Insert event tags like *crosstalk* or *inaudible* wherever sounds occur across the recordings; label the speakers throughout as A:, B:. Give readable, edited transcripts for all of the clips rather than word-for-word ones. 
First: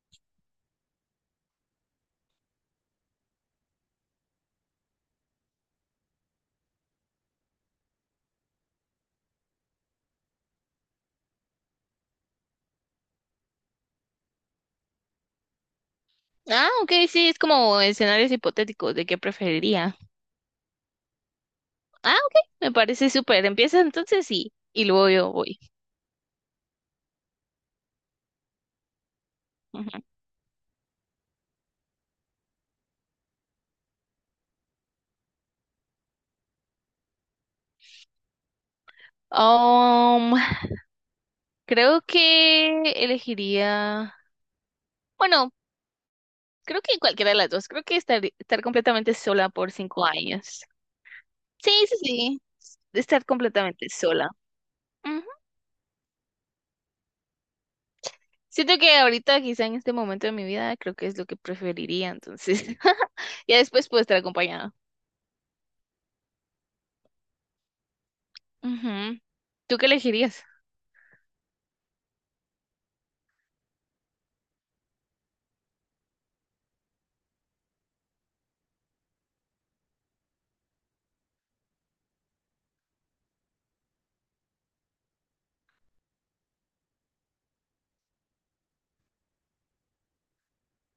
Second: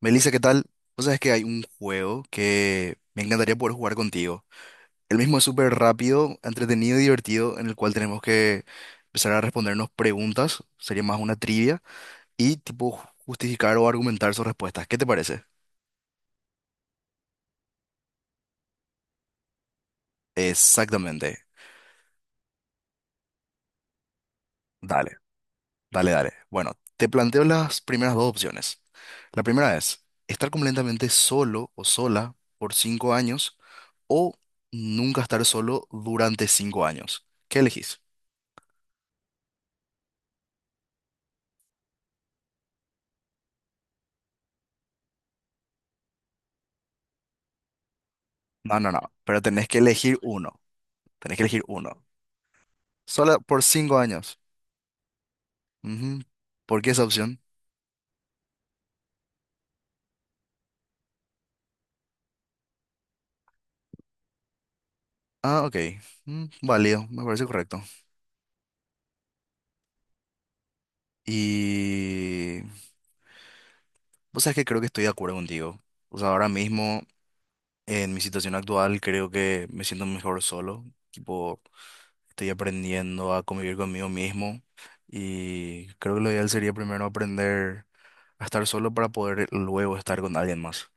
A: Melissa, ¿qué tal? Vos sabés que hay un juego que me encantaría poder jugar contigo. El mismo es súper rápido, entretenido y divertido, en el cual tenemos que empezar a respondernos preguntas, sería más una trivia, y tipo justificar o argumentar sus respuestas. ¿Qué te parece?
B: Ah, ok, sí, es como escenarios hipotéticos de qué preferiría.
A: Exactamente.
B: Ah, ok, me parece súper. Empieza entonces sí, y luego
A: Dale,
B: yo voy.
A: dale, dale. Bueno, te planteo las primeras dos opciones. La primera
B: Ujú.
A: es estar completamente solo o sola por 5 años o nunca estar solo durante 5 años. ¿Qué elegís?
B: Um, Creo que elegiría, bueno, creo que cualquiera de las dos. Creo que estar
A: No, no, no.
B: completamente
A: Pero
B: sola
A: tenés
B: por
A: que
B: cinco
A: elegir uno.
B: años.
A: Tenés que elegir
B: Sí, sí,
A: uno.
B: sí, estar
A: Solo por
B: completamente
A: cinco
B: sola.
A: años.
B: Ujú.
A: Ujú. ¿Por qué esa opción?
B: Siento que ahorita, quizá en este momento de mi vida, creo que es lo que preferiría, entonces *laughs* ya después puedo estar acompañada.
A: Ah, ok. Mm, válido, me parece correcto.
B: Ujú. ¿Tú qué elegirías?
A: Y... O sea, que creo que estoy de acuerdo contigo. O sea, ahora mismo, en mi situación actual, creo que me siento mejor solo. Tipo, estoy aprendiendo a convivir conmigo mismo. Y creo que lo ideal sería primero aprender a estar solo para poder luego estar con alguien más.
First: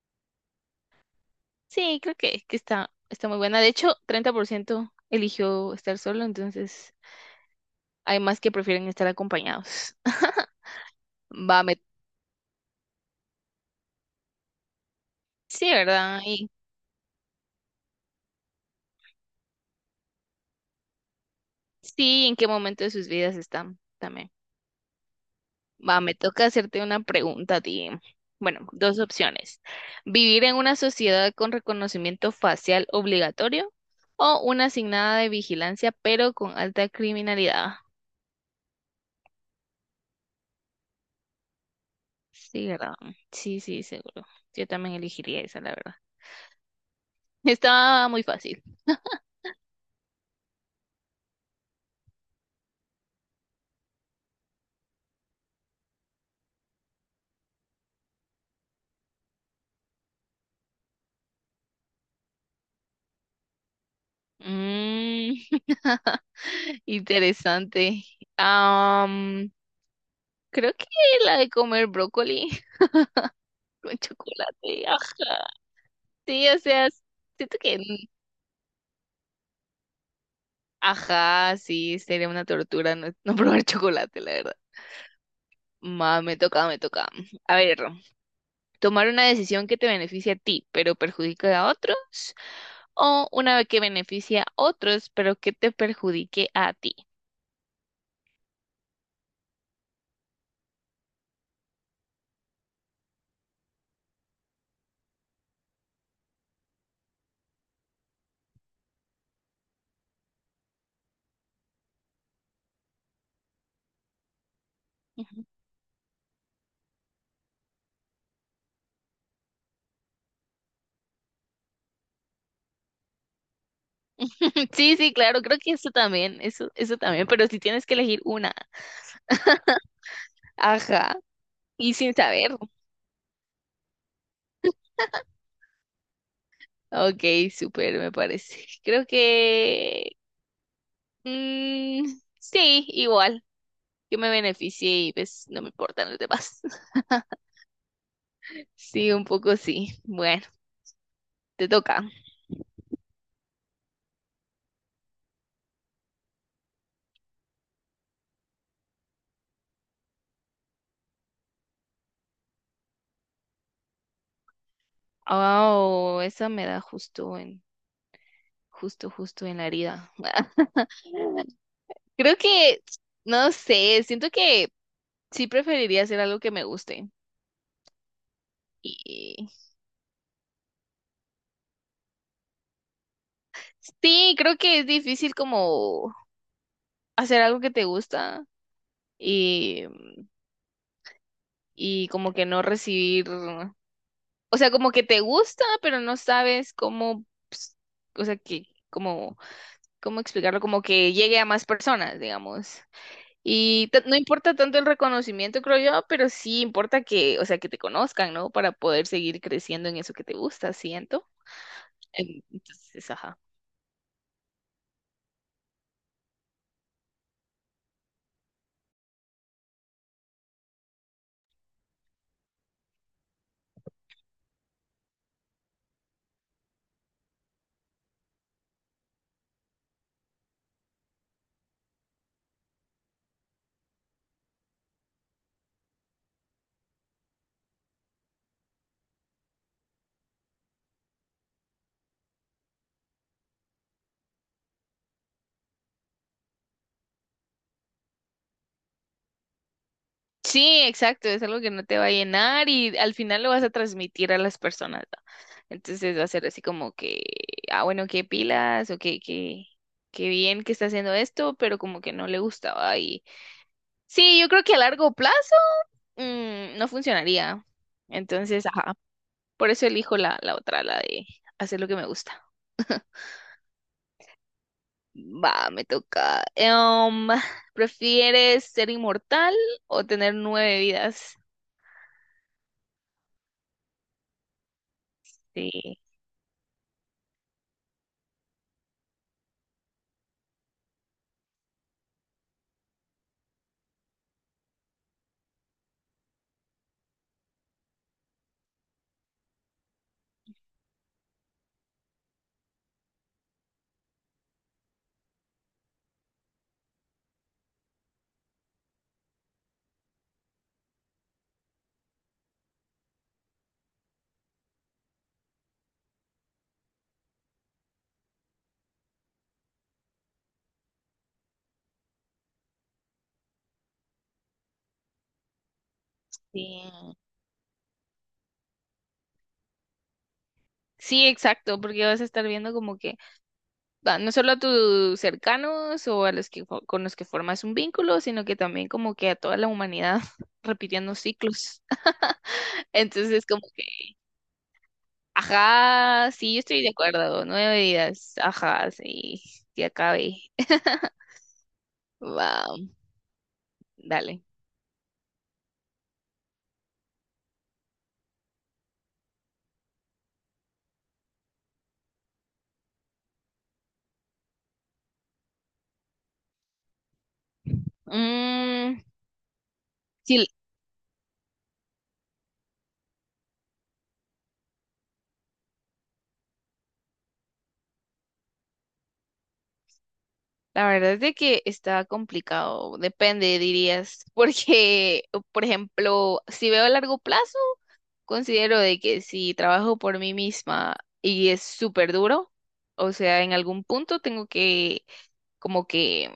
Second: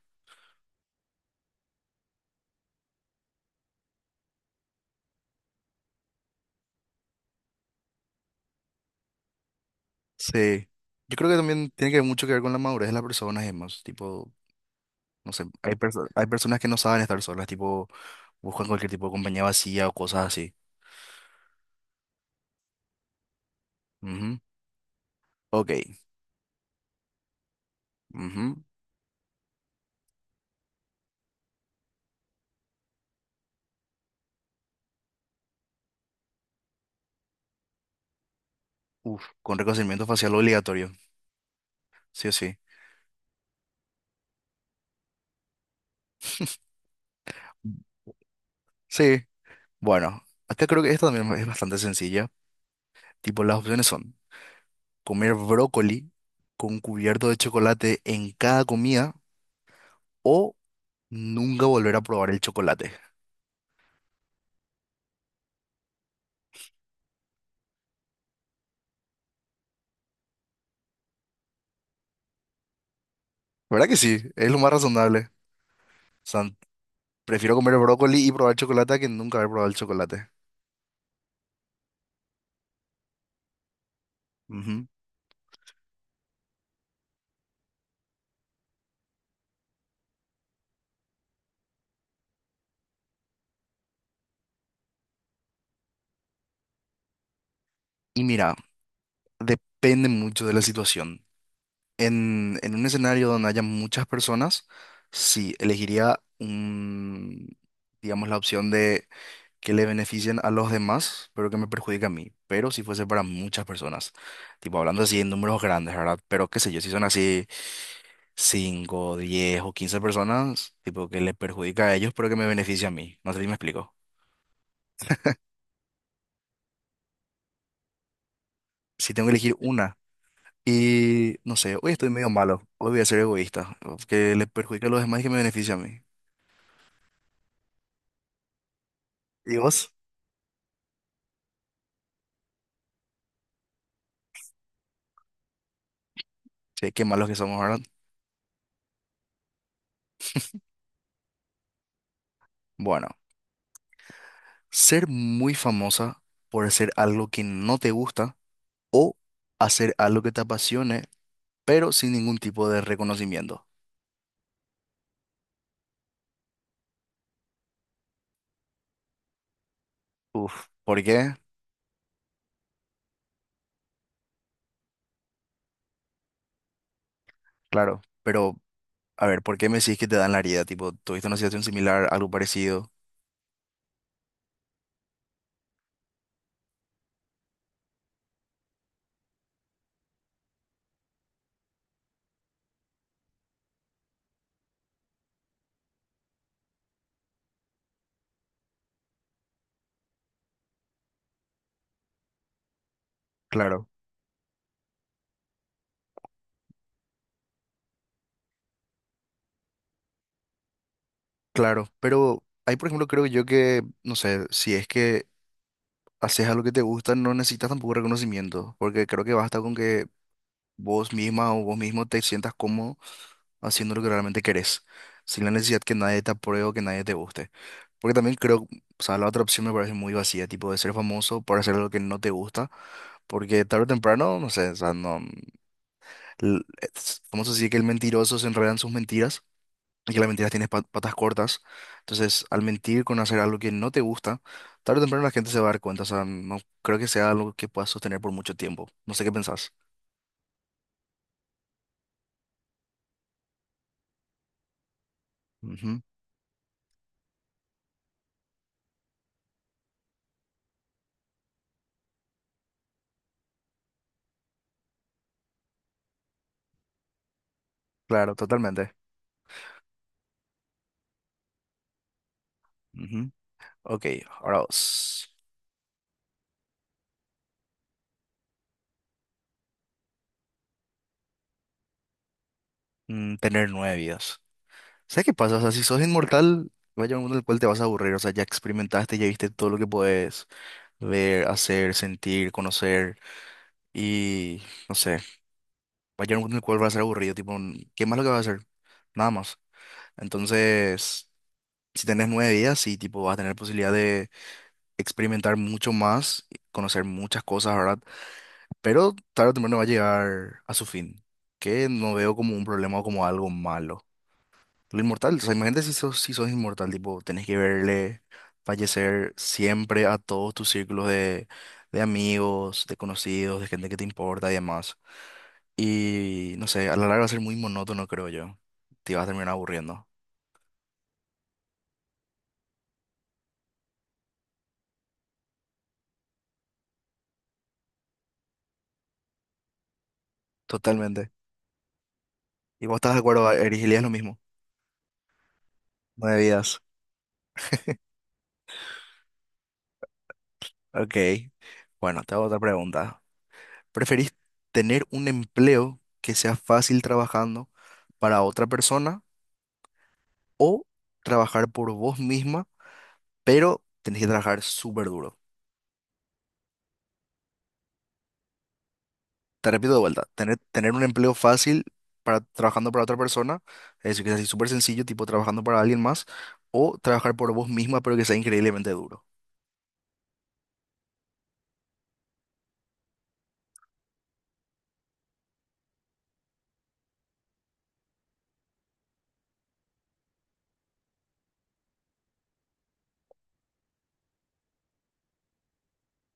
B: Sí, creo que está muy buena. De hecho, 30% eligió estar solo, entonces hay más que prefieren estar acompañados. *laughs*
A: Sí. Yo creo que
B: Va,
A: también
B: me...
A: tiene que ver mucho que ver con la madurez de las personas, además. Tipo, no sé,
B: Sí, ¿verdad?
A: hay
B: Y
A: personas que no saben estar solas, tipo, buscan cualquier tipo de compañía vacía o cosas así.
B: sí, ¿en qué momento de sus vidas están también?
A: Ujú. Ok.
B: Va, me toca hacerte una pregunta a ti.
A: Ujú.
B: Bueno, dos opciones. ¿Vivir en una sociedad con reconocimiento facial obligatorio o una asignada de vigilancia pero con alta criminalidad?
A: Uf, con reconocimiento facial obligatorio. Sí o sí.
B: Sí, ¿verdad? Sí, sí, seguro. Yo también elegiría esa, la verdad. Está muy fácil.
A: Sí. Bueno, acá creo que esta también es bastante sencilla. Tipo, las opciones son comer brócoli con cubierto de chocolate en cada comida o nunca volver a probar el chocolate.
B: Mm. *laughs* Interesante. Am, Creo que la de comer brócoli *laughs*
A: ¿Verdad
B: con
A: que sí? Es lo más
B: chocolate. Ah,
A: razonable.
B: sí, o sea,
A: Prefiero
B: siento
A: comer
B: que,
A: brócoli y probar chocolate que nunca haber probado el chocolate.
B: ajá, sí, sería una tortura no, no *laughs* probar chocolate, la verdad.
A: Ujú.
B: Me toca, me toca. A ver, tomar una decisión que te beneficie a ti, pero perjudica a otros o una que beneficia a otros, pero que te perjudique a ti.
A: Y mira, depende mucho de la situación. En un escenario donde haya muchas personas, sí, elegiría un, digamos, la opción de que le beneficien a los demás, pero que me perjudique a mí. Pero si fuese para muchas personas, tipo hablando así en
B: *laughs*
A: números grandes, ¿verdad? Pero qué sé yo, si son así 5, 10 o 15 personas, tipo que le perjudica a ellos, pero que me beneficie a mí. No sé si me explico.
B: Sí, sí, claro, creo que eso también, eso también, pero si tienes que elegir una,
A: Si tengo que elegir una,
B: ajá,
A: y no sé, hoy
B: y
A: estoy
B: sin
A: medio
B: saber.
A: malo, hoy voy a ser egoísta, que le perjudica a los demás y que me beneficia a mí.
B: Ok, súper, me parece. *laughs* Creo
A: ¿Y vos?
B: que mm, sí, igual, que me beneficie y pues no me importan los demás.
A: Sí, qué
B: *laughs*
A: malos que somos, ¿verdad?
B: Sí, un poco sí. Bueno, te toca.
A: Bueno, ser muy famosa por hacer algo que no te gusta o hacer algo que te apasione, pero sin ningún tipo de reconocimiento.
B: Oh, esa me da justo en la herida.
A: Uf, ¿por qué?
B: *laughs* Creo que, no sé, siento que sí preferiría hacer algo que me guste.
A: Claro, pero a ver,
B: Y
A: ¿por qué me decís que te dan la herida? Tipo, ¿tuviste una situación similar, algo parecido?
B: sí, creo que es difícil como hacer algo que te gusta y, y como que no recibir. O sea, como que te gusta, pero no sabes cómo, ps- o sea, que, cómo, cómo explicarlo, como que llegue a más personas, digamos.
A: Claro,
B: Y no importa tanto el reconocimiento, creo yo, pero sí importa que, o sea, que te conozcan, ¿no? Para poder seguir creciendo en eso que te gusta, siento.
A: claro,
B: En-
A: pero ahí por ejemplo
B: Entonces,
A: creo
B: ajá.
A: yo que, no sé, si es que haces algo que te gusta, no necesitas tampoco reconocimiento, porque creo que basta con que vos misma o vos mismo te sientas cómodo haciendo lo que realmente querés, sin la necesidad que nadie te apruebe o que nadie te guste. Porque también creo, o sea, la otra opción me parece muy vacía, tipo de ser famoso por hacer algo que no te gusta, porque tarde o temprano, no sé, o sea, no, l- ¿cómo se dice que el mentiroso se enreda en sus mentiras? Y la mentira tiene patas cortas. Entonces, al mentir con hacer algo que no te gusta, tarde o temprano la gente se va a dar cuenta. O sea, no creo que sea algo que puedas sostener por mucho tiempo. No sé qué pensás.
B: Sí, exacto, es algo que no te va a llenar y al final lo vas a transmitir a las personas, ¿va?
A: Ujú,
B: Entonces va a ser así como que, ah, bueno, qué pilas o qué bien que está haciendo esto, pero como que no le gustaba y sí, yo creo que a largo plazo no funcionaría.
A: claro,
B: Entonces, ajá,
A: totalmente.
B: por eso elijo la otra, la de hacer lo que me gusta.
A: Ujú. Ok, ahora vos.
B: Va, me toca. *laughs* ¿Prefieres ser inmortal o tener nueve vidas?
A: Mm, tener 9 vidas. ¿Sabes qué pasa? O sea, si
B: Sí,
A: sos inmortal, va a llegar un mundo en el cual te vas a aburrir. O sea, ya experimentaste, ya viste todo lo que puedes ver, hacer, sentir, conocer. Y no sé, va a llegar un mundo en el cual va a ser aburrido. Tipo, ¿qué más lo que vas a hacer? Nada más. Entonces, si tenés 9 vidas, sí, tipo, vas a tener posibilidad de experimentar mucho más, conocer muchas cosas, ¿verdad? Pero tarde o temprano va a llegar a su fin, que no veo como un problema o como algo malo. Lo inmortal, o sea, imagínate si sos, si sos inmortal, tipo, tenés que verle fallecer siempre a todos tus círculos de amigos, de conocidos, de gente que te importa y demás. Y no
B: sí.
A: sé, a la larga va a ser muy monótono, creo yo. Te vas a terminar aburriendo.
B: Sí, exacto, porque vas a estar viendo como que va, no solo a tus cercanos o a los que con los que formas un vínculo, sino que también como que a toda la humanidad *laughs* repitiendo
A: Totalmente.
B: ciclos.
A: Y
B: *laughs*
A: vos estás de
B: Entonces
A: acuerdo,
B: como
A: Eris,
B: que,
A: Elías, lo mismo.
B: ajá,
A: Nueve
B: sí, yo
A: vidas.
B: estoy de acuerdo, 9 días, ajá, sí, que acabe. *laughs*
A: Ok. Bueno, te hago otra
B: Va,
A: pregunta. ¿Preferís
B: dale.
A: tener un empleo que sea fácil trabajando para otra persona o trabajar por vos misma, pero tenés que trabajar súper duro?
B: Mm,
A: Te repito de vuelta,
B: sí,
A: tener un empleo fácil para trabajando para otra persona, es decir, que sea así súper sencillo, tipo trabajando para alguien más, o trabajar por vos misma, pero que sea increíblemente duro.
B: la verdad es de que está complicado, depende, dirías, *laughs* porque, por ejemplo, si veo a largo plazo, considero de que si trabajo por mí misma y es súper duro, o sea, en algún punto tengo que, como que,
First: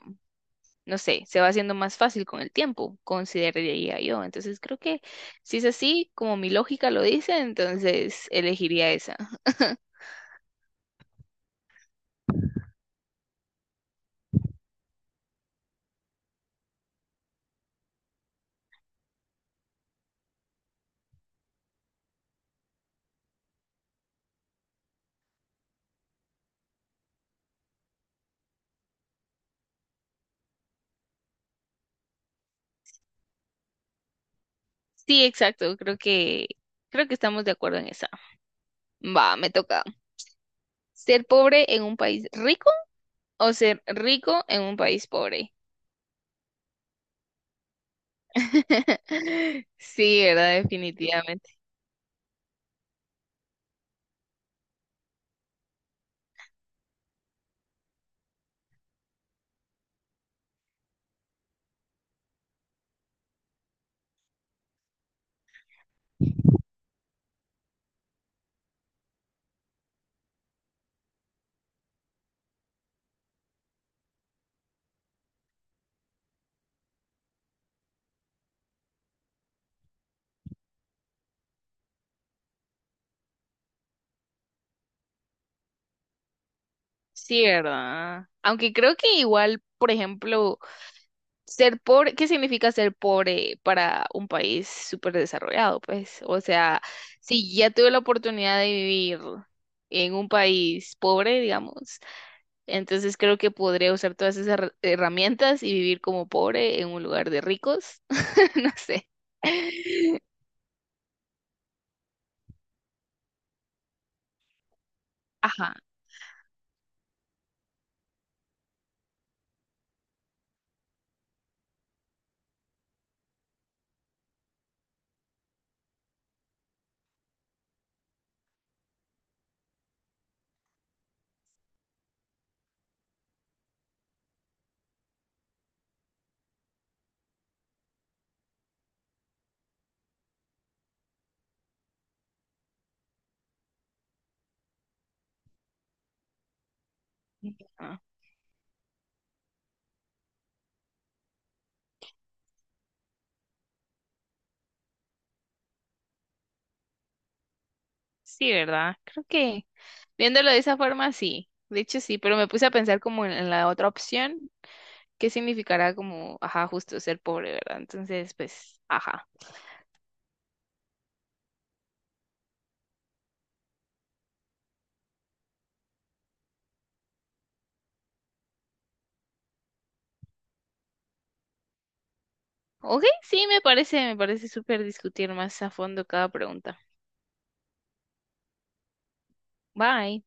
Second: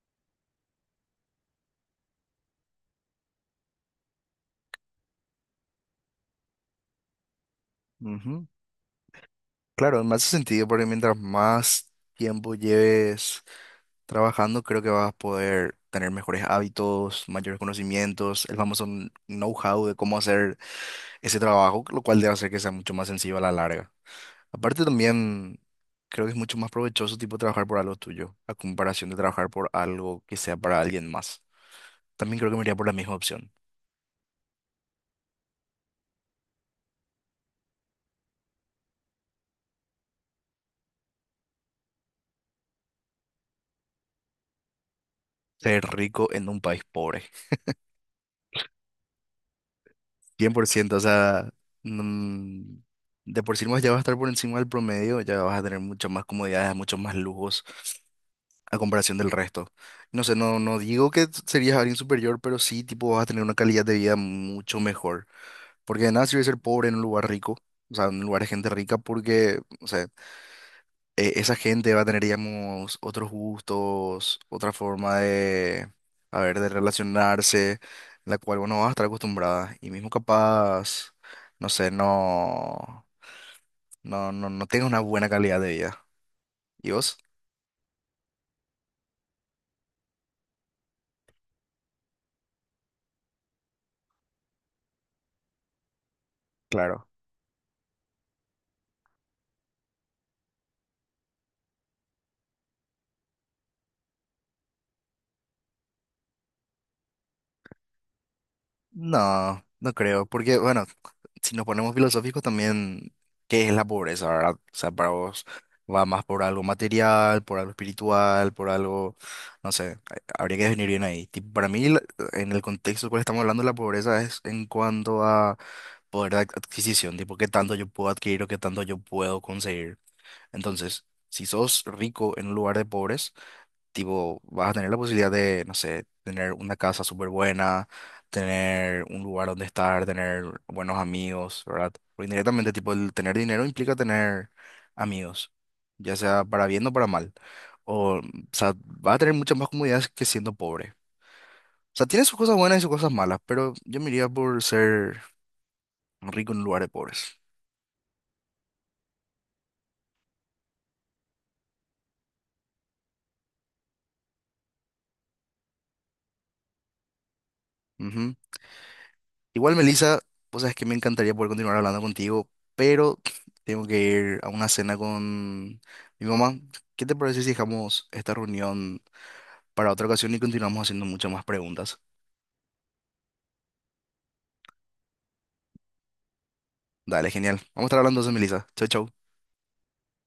B: no sé, se va haciendo más fácil con el tiempo, consideraría yo. Entonces creo que si es así, como mi lógica lo dice, entonces
A: Ujú.
B: elegiría esa. *laughs*
A: Claro, me hace sentido porque mientras más tiempo lleves trabajando, creo que vas a poder tener mejores hábitos, mayores conocimientos, el famoso know-how de cómo hacer ese trabajo, lo cual debe hacer que sea mucho más sencillo a la larga. Aparte también creo que es mucho más provechoso tipo trabajar por algo tuyo, a comparación de trabajar por algo que sea para alguien más. También creo que me iría por la misma opción,
B: Sí, exacto, creo que estamos de acuerdo en esa. Va, me toca. ¿Ser pobre en un país rico o ser rico en un país pobre?
A: ser rico en un país pobre.
B: *laughs* Sí,
A: cien
B: ¿verdad?
A: por ciento. O sea, mm, de por sí más ya vas a estar por encima del promedio, ya vas a tener muchas más comodidades, muchos más lujos a comparación del resto. No sé, no, no digo que serías alguien superior, pero sí tipo vas a tener una calidad de vida mucho mejor. Porque de nada sirve ser pobre en un lugar rico, o sea, en un lugar de gente rica, porque... O sea, esa gente va a tener, digamos, otros gustos, otra forma de, a ver, de relacionarse, la cual uno va a estar acostumbrada. Y mismo capaz, no sé, no, no tenga una buena calidad de vida. ¿Y vos?
B: Sí, ¿verdad? Aunque creo que igual, por ejemplo, ser pobre, ¿qué significa ser pobre para un país súper desarrollado? Pues, o sea, si ya tuve la oportunidad de vivir en un país pobre, digamos, entonces creo que podría usar todas esas herramientas y vivir como pobre en un lugar de ricos. *laughs* No sé.
A: No, no creo, porque bueno, si nos ponemos filosóficos también, ¿qué es la pobreza, verdad? O sea, para vos
B: Ajá.
A: va más por algo material, por algo espiritual, por algo, no sé, habría que definir bien ahí. Tipo, para mí, en el contexto en el cual estamos hablando, la pobreza es en cuanto a poder de adquisición, tipo, qué tanto yo puedo adquirir o qué tanto yo puedo conseguir. Entonces, si sos rico en un lugar de pobres, tipo, vas a tener la posibilidad de, no sé, tener una casa súper buena, tener un lugar donde estar, tener buenos amigos, ¿verdad? Porque indirectamente, tipo, el tener dinero implica tener amigos, ya sea para bien o para mal.
B: Ah,
A: O sea, vas a tener muchas más comodidades que siendo pobre. O sea, tiene sus cosas buenas y sus cosas malas, pero yo me iría por ser rico en un lugar de pobres.
B: sí, ¿verdad? Creo que viéndolo de esa forma, sí. De hecho, sí, pero me puse a pensar como en la otra opción qué significará como, ajá, justo ser pobre, ¿verdad? Entonces,
A: Ujú.
B: pues, ajá.
A: Igual, Melissa, vos sabes que me encantaría poder continuar hablando contigo, pero tengo que ir a una cena con mi mamá. ¿Qué te parece si dejamos esta reunión para otra ocasión y continuamos haciendo muchas más preguntas?
B: Ok, sí, me parece súper discutir más a fondo cada pregunta.
A: Dale, genial. Vamos a estar hablando entonces, Melissa. Chau, chau.
B: Bye.